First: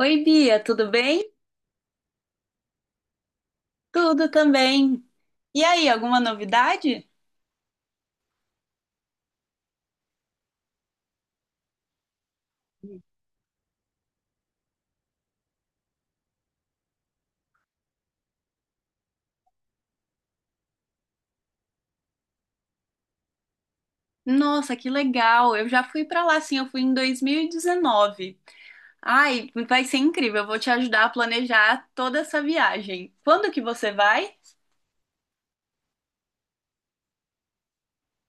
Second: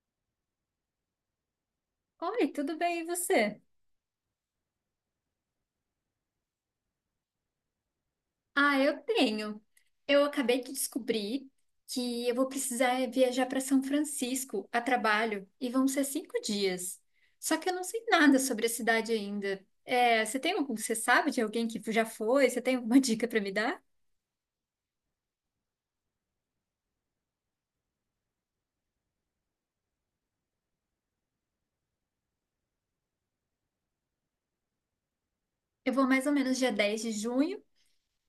Oi, Bia, tudo bem? Oi, tudo bem, e você? Tudo também. E aí, alguma novidade? Ah, eu tenho. Eu acabei de descobrir que eu vou precisar viajar para São Francisco a trabalho e vão ser 5 dias. Só que eu não sei nada sobre a cidade ainda. É, você sabe de alguém que já foi? Você tem alguma dica para me dar? Nossa, que legal! Eu já fui pra lá, sim, eu fui em 2019. Ai, vai ser incrível, eu vou te ajudar a planejar toda essa viagem. Quando que você vai? Eu vou mais ou menos dia 10 de junho.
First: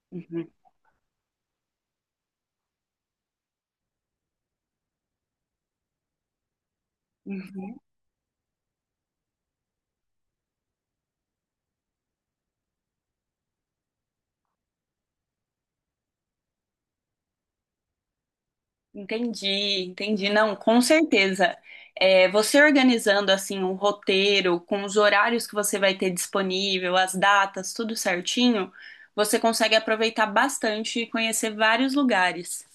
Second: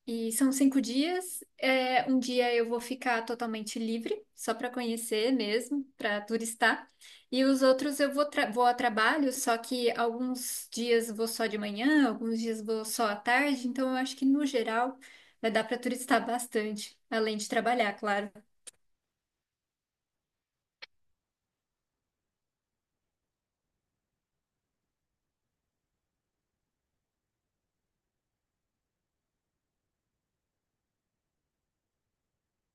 E são Uhum, 5 dias. É, um dia eu vou ficar totalmente livre, só para conhecer mesmo, para turistar. E os uhum. outros eu vou, vou a trabalho, só que alguns dias vou só de manhã, alguns dias vou só à tarde. Então eu acho que no geral vai dar para turistar bastante, além de trabalhar, claro. Entendi, entendi. Não, com certeza. É, você organizando assim um roteiro com os horários que você vai ter disponível, as datas, tudo certinho, você consegue aproveitar bastante e conhecer vários lugares.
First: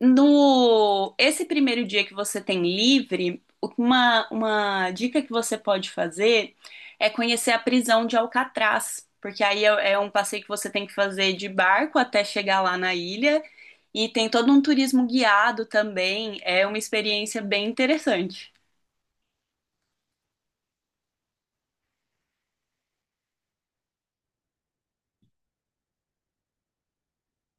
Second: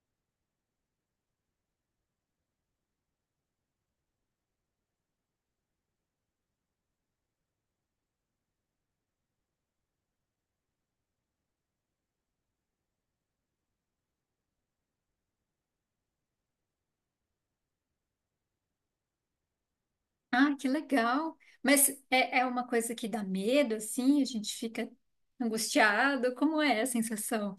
No esse primeiro dia que você tem livre, uma dica que você pode fazer é conhecer a prisão de Alcatraz, porque aí é um passeio que você tem que fazer de barco até chegar lá na ilha e tem todo um turismo guiado também, é uma experiência bem interessante. Ah, que legal! Mas é uma coisa que dá medo, assim, a gente fica angustiado. Como é a sensação?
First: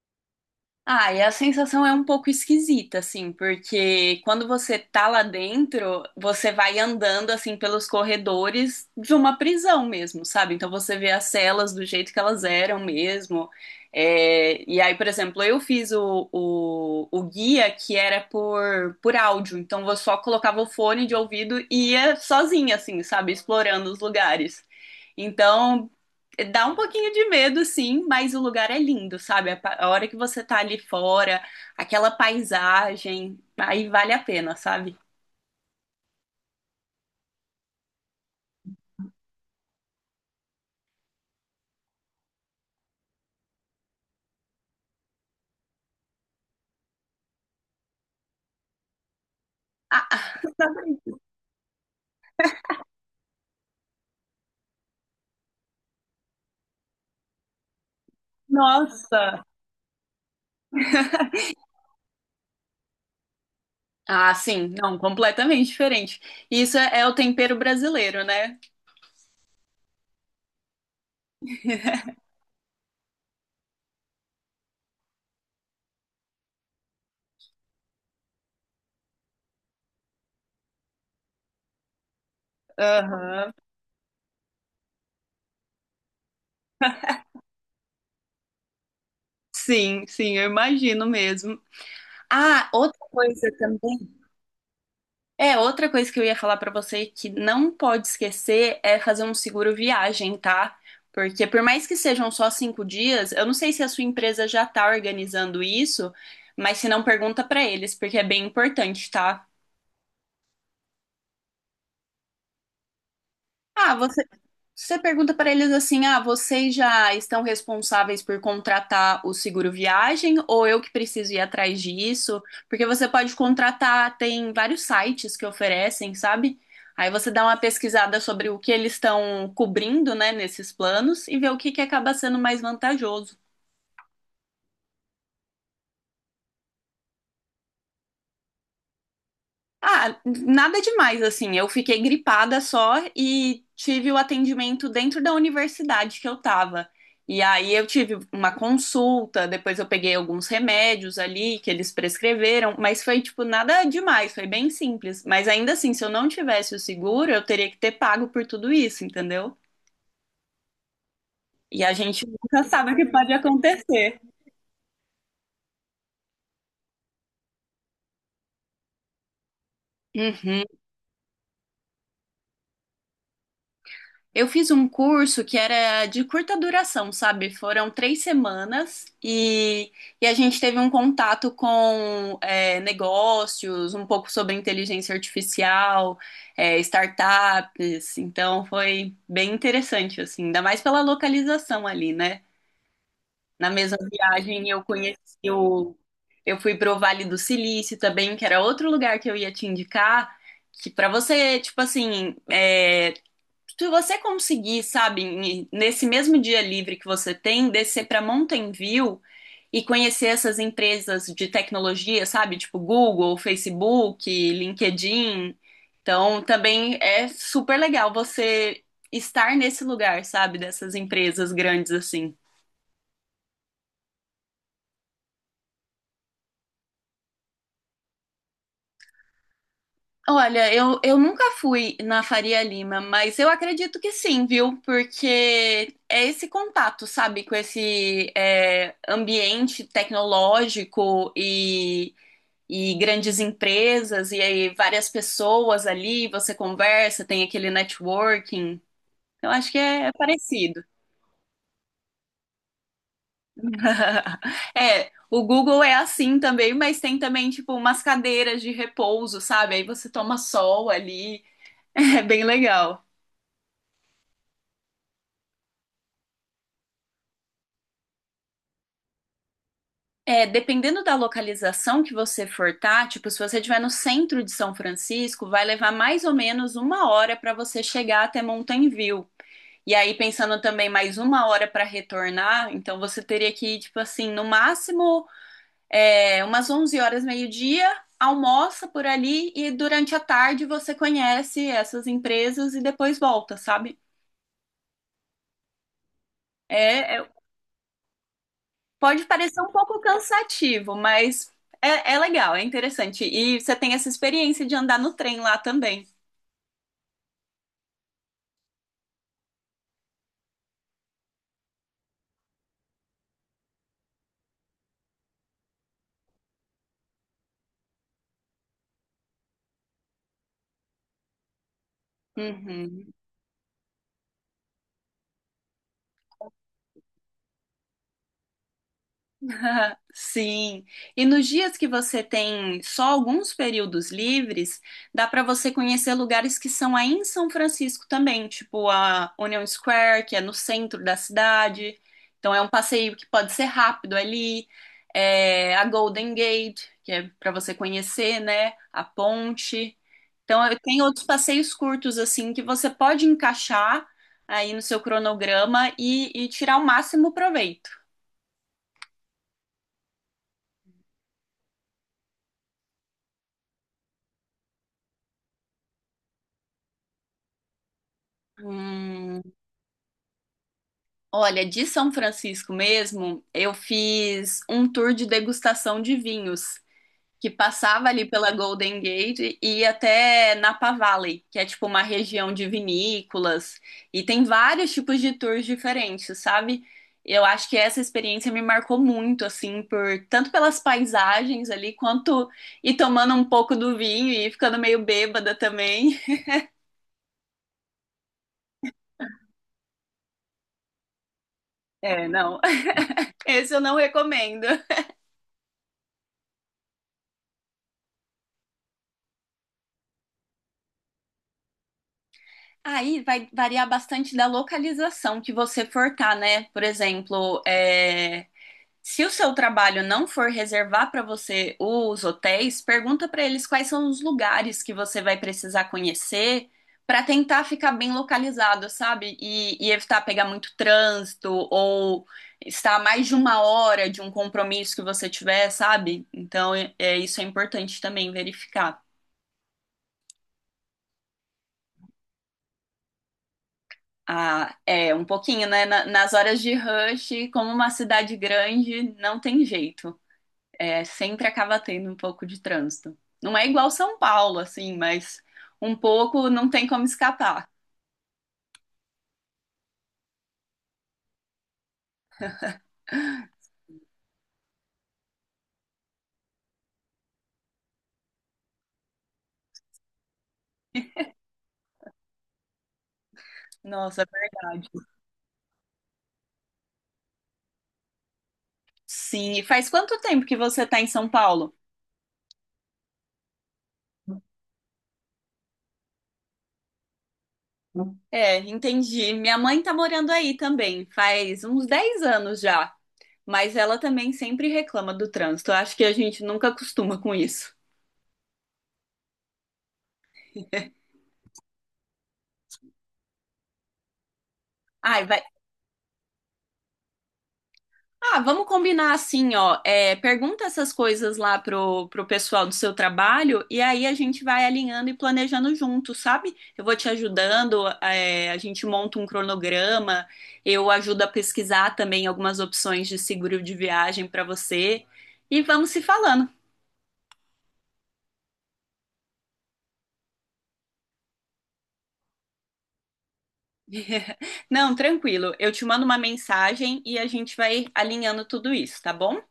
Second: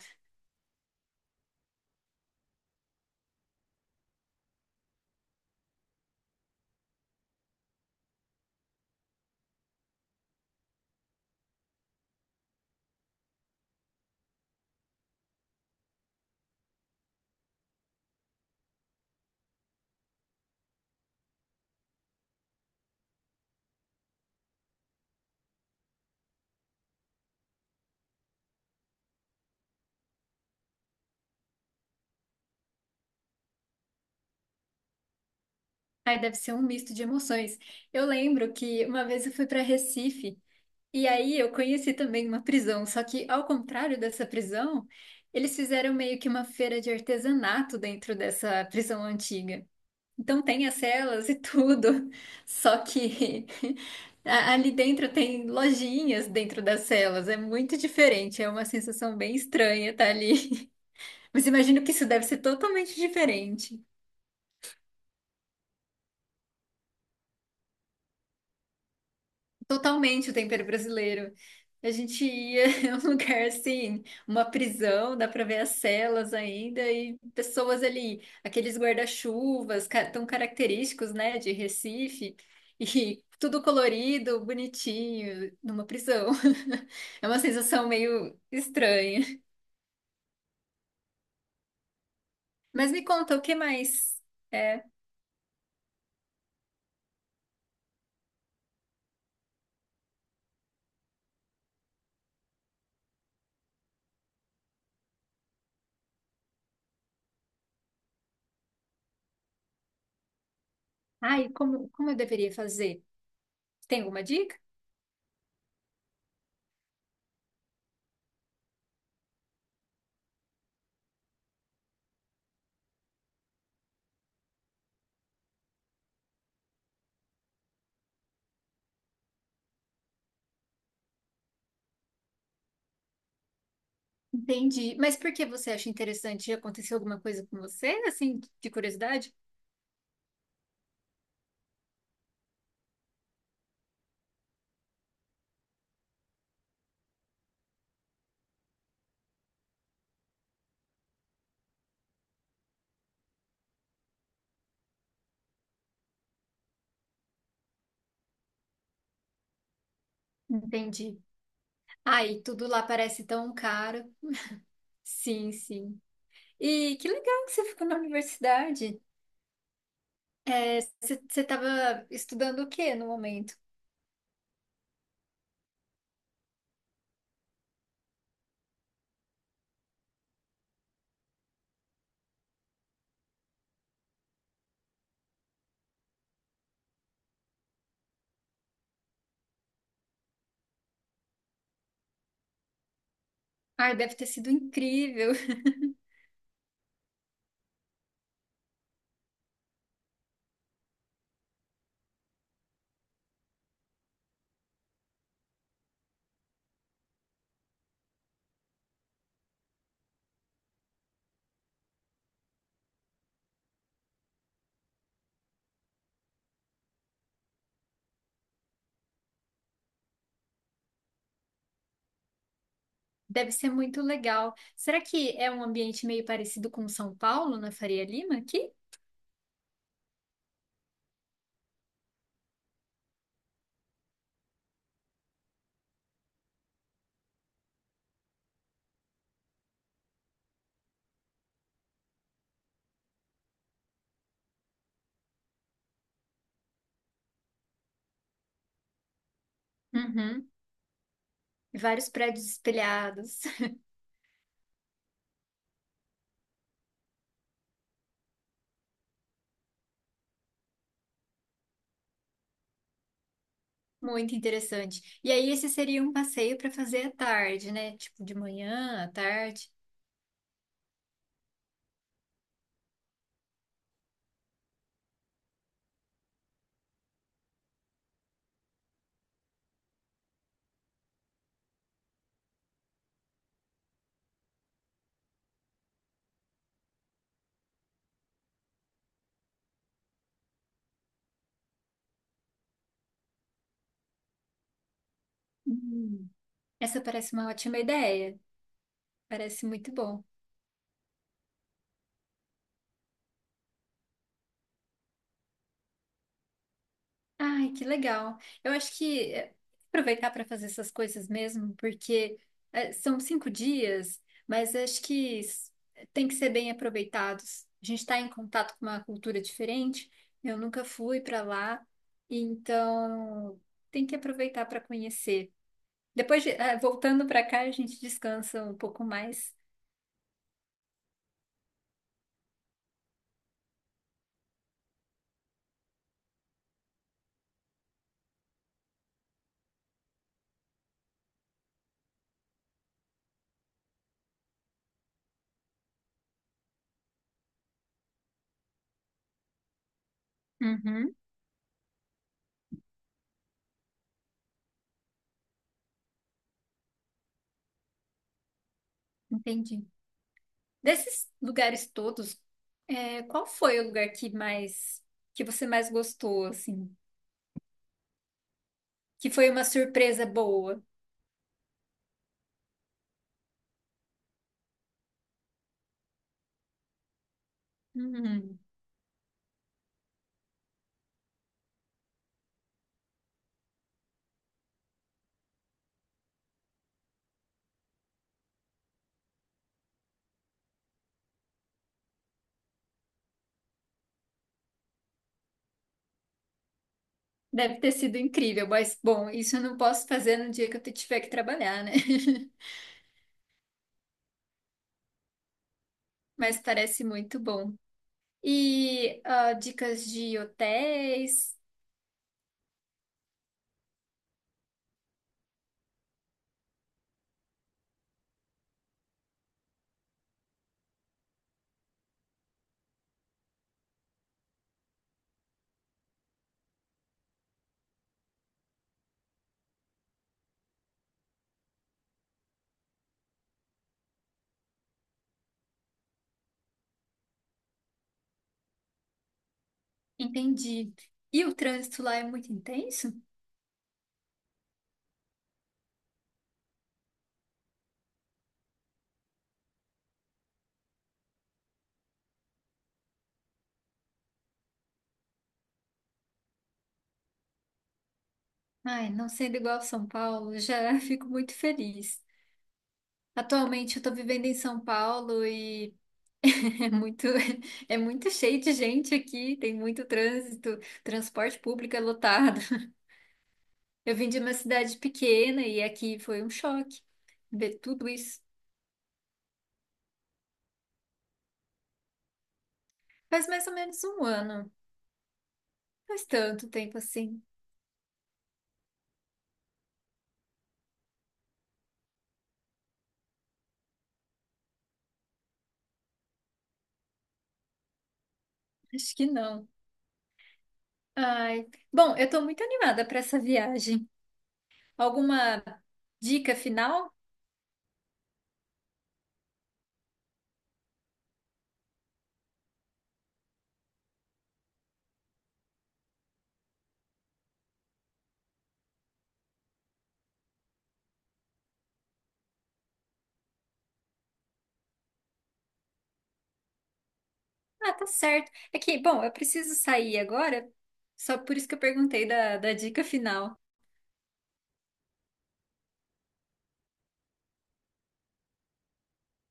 Ah, e a sensação é um pouco esquisita, assim, porque quando você tá lá dentro, você vai andando, assim, pelos corredores de uma prisão mesmo, sabe? Então você vê as celas do jeito que elas eram mesmo. É, e aí, por exemplo, eu fiz o guia que era por áudio, então eu só colocava o fone de ouvido e ia sozinha, assim, sabe? Explorando os lugares. Então, dá um pouquinho de medo, sim, mas o lugar é lindo, sabe? A hora que você tá ali fora, aquela paisagem, aí vale a pena, sabe? Aí deve ser um misto de emoções. Eu lembro que uma vez eu fui para Recife e aí eu conheci também uma prisão, só que ao contrário dessa prisão, eles fizeram meio que uma feira de artesanato dentro dessa prisão antiga. Ah, Então tem as celas e tudo, só que ali dentro tem lojinhas dentro das celas, é muito diferente, é uma sensação bem nossa! estranha estar ali. Mas imagino que isso deve ser totalmente diferente. Ah, sim, não, completamente diferente. Isso é o tempero brasileiro, né? Totalmente o tempero brasileiro. A gente ia em um lugar assim, uma prisão, dá para ver as celas ainda e pessoas ali, aqueles guarda-chuvas tão característicos, né, de Recife, e Aham. tudo colorido, bonitinho, numa prisão. É uma sensação meio estranha. Sim, sim, eu imagino mesmo. Ah, Mas outra me conta, o coisa que também. mais é? É, outra coisa que eu ia falar pra você que não pode esquecer é fazer um seguro viagem, tá? Porque por mais que sejam só 5 dias, eu não sei se a sua empresa já tá organizando isso, mas se não, pergunta pra eles, porque é bem importante, tá? Ai, como eu deveria fazer? Ah, Tem alguma você dica? Se você pergunta para eles assim: ah, vocês já estão responsáveis por contratar o seguro viagem ou eu que preciso ir atrás disso? Porque você pode contratar, tem vários sites que oferecem, sabe? Aí você dá uma pesquisada sobre o que eles estão cobrindo, né, nesses planos e vê o que que acaba sendo mais vantajoso. Entendi. Mas por que você acha interessante? Aconteceu alguma coisa com você, assim, de curiosidade? Ah, nada demais, assim. Eu fiquei gripada só e tive o atendimento dentro da universidade que eu tava. E aí eu tive uma consulta, depois eu peguei alguns remédios ali que eles prescreveram, mas foi tipo nada demais, foi bem simples. Mas ainda assim, se eu não tivesse o seguro, eu teria que ter pago por tudo isso, entendeu? Entendi. E a gente Ai, nunca tudo lá sabe o que parece pode tão caro. acontecer. Sim, sim. E que legal que você ficou na universidade. Uhum. Você estava estudando o que no momento? Eu fiz um curso que era de curta duração, sabe? Foram 3 semanas e a gente teve um contato com é, negócios, um pouco sobre inteligência artificial, é, startups. Então foi bem interessante, assim, ainda mais pela localização ali, né? Na Ai, mesma deve ter sido viagem eu conheci incrível. o. Eu fui pro Vale do Silício também, que era outro lugar que eu ia te indicar, que para você, tipo assim, é, se você conseguir, sabe, nesse mesmo dia livre que você tem, descer para Mountain View e conhecer essas empresas de tecnologia, sabe, tipo Google, Facebook, LinkedIn. Então, também é super legal você estar nesse lugar, sabe, dessas empresas grandes assim. Deve ser muito legal. Será que é um ambiente meio parecido com São Paulo, na Faria Lima, aqui? Olha, eu nunca fui na Faria Lima, mas eu acredito que sim, viu? Porque é esse contato, sabe, com esse é, ambiente tecnológico e grandes empresas, e aí várias pessoas ali, você conversa, tem aquele networking. Eu acho que é Uhum. parecido. Vários prédios espelhados. É, o Google é assim também, mas tem também, tipo, umas cadeiras de repouso, sabe? Aí você toma sol ali, é bem legal. Muito interessante. E aí, esse seria um passeio para fazer à tarde, né? Tipo, de manhã, à tarde. É, dependendo da localização que você for tá, tipo, se você estiver no centro de São Francisco, vai levar mais ou menos uma hora para você chegar até Mountain View. E aí, pensando também mais uma hora para retornar, então você teria que ir, tipo assim, no máximo é, umas 11 horas, meio-dia, almoça por ali e durante a tarde você conhece essas empresas e depois volta, sabe? Hum, Essa É, é parece uma ótima ideia. Pode parecer Parece um muito pouco bom. cansativo, mas é, é legal, é interessante. E você tem essa experiência de andar no trem lá também. Ai, que legal. Eu acho que é, aproveitar para fazer essas coisas mesmo, porque é, são 5 dias, mas acho que tem que ser bem aproveitados. A gente está em contato com uma cultura diferente. Eu nunca fui para lá, Uhum. então tem que aproveitar para conhecer. Depois, voltando para cá, a gente descansa um pouco mais. Sim. E nos dias que você tem só alguns períodos livres, dá para você conhecer lugares que são aí em São Francisco também, tipo a Union Square, que é no centro da cidade. Então é um passeio que pode ser rápido ali. É, a Golden Gate, que é para você conhecer, né? A ponte. Então, eu tenho Uhum, outros passeios curtos, assim, que você pode encaixar aí no seu cronograma e tirar o máximo proveito. entendi. Desses lugares todos, é, qual foi o lugar que mais, que você mais gostou, assim? Que Hum, foi uma surpresa boa? olha, de São Francisco mesmo, eu fiz um tour de degustação de vinhos que passava ali pela Uhum. Golden Gate e ia até Napa Valley, que é tipo uma região de vinícolas e tem vários tipos de tours diferentes, sabe? Eu acho que essa experiência me marcou muito, assim, por tanto pelas paisagens ali, quanto e tomando um pouco do vinho e ficando meio bêbada também. Deve ter sido incrível, mas, bom, isso eu não posso fazer no dia que eu tiver que trabalhar, né? É, não. Esse eu não recomendo. Mas parece muito bom. E ah, dicas de hotéis, Aí vai variar bastante da localização que você for tá, né? Por exemplo, é, se o seu trabalho não for reservar para você os hotéis, pergunta para eles quais são os lugares que você vai precisar conhecer para tentar ficar bem localizado, sabe? E evitar pegar muito trânsito ou estar a mais de uma hora de um compromisso que você tiver, sabe? Então, isso é importante também verificar. entendi. E o trânsito lá é muito intenso? Ah, é um pouquinho, né? Nas horas de rush, como uma cidade grande, não tem jeito. É, sempre acaba tendo um pouco de trânsito. Não é igual São Paulo, assim, mas um pouco não tem como escapar. Ai, não sendo igual a São Paulo, já fico muito feliz. Atualmente eu tô vivendo em São Paulo e é muito, é muito cheio de gente aqui, tem muito trânsito, transporte público é lotado. Eu Nossa, é vim de uma verdade. cidade pequena e aqui foi um choque ver tudo isso. Sim, e faz quanto tempo que você tá em São Paulo? Faz mais ou menos um ano, faz tanto tempo assim, É, entendi. Minha mãe tá morando aí também, faz uns 10 anos já. Mas ela também sempre reclama do trânsito. Eu acho que a gente nunca acostuma com isso. acho que não. Ai, bom, eu tô muito animada para essa viagem. Ai, vai Alguma dica final? Ah, vamos combinar assim, ó. É, pergunta essas coisas lá pro pessoal do seu trabalho e aí a gente vai alinhando e planejando junto, sabe? Eu vou te ajudando, é, a gente monta um cronograma, eu ajudo a pesquisar também algumas opções de seguro de viagem para você e vamos se falando. Ah, tá certo. É que, bom, eu preciso sair agora, só por isso que eu perguntei da dica final. Não, tranquilo. Eu te mando uma mensagem e a gente vai alinhando tudo isso, tá bom?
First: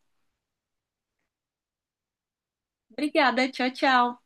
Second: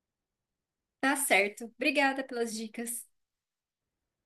Tá certo. Obrigada pelas dicas. Obrigada, tchau, tchau.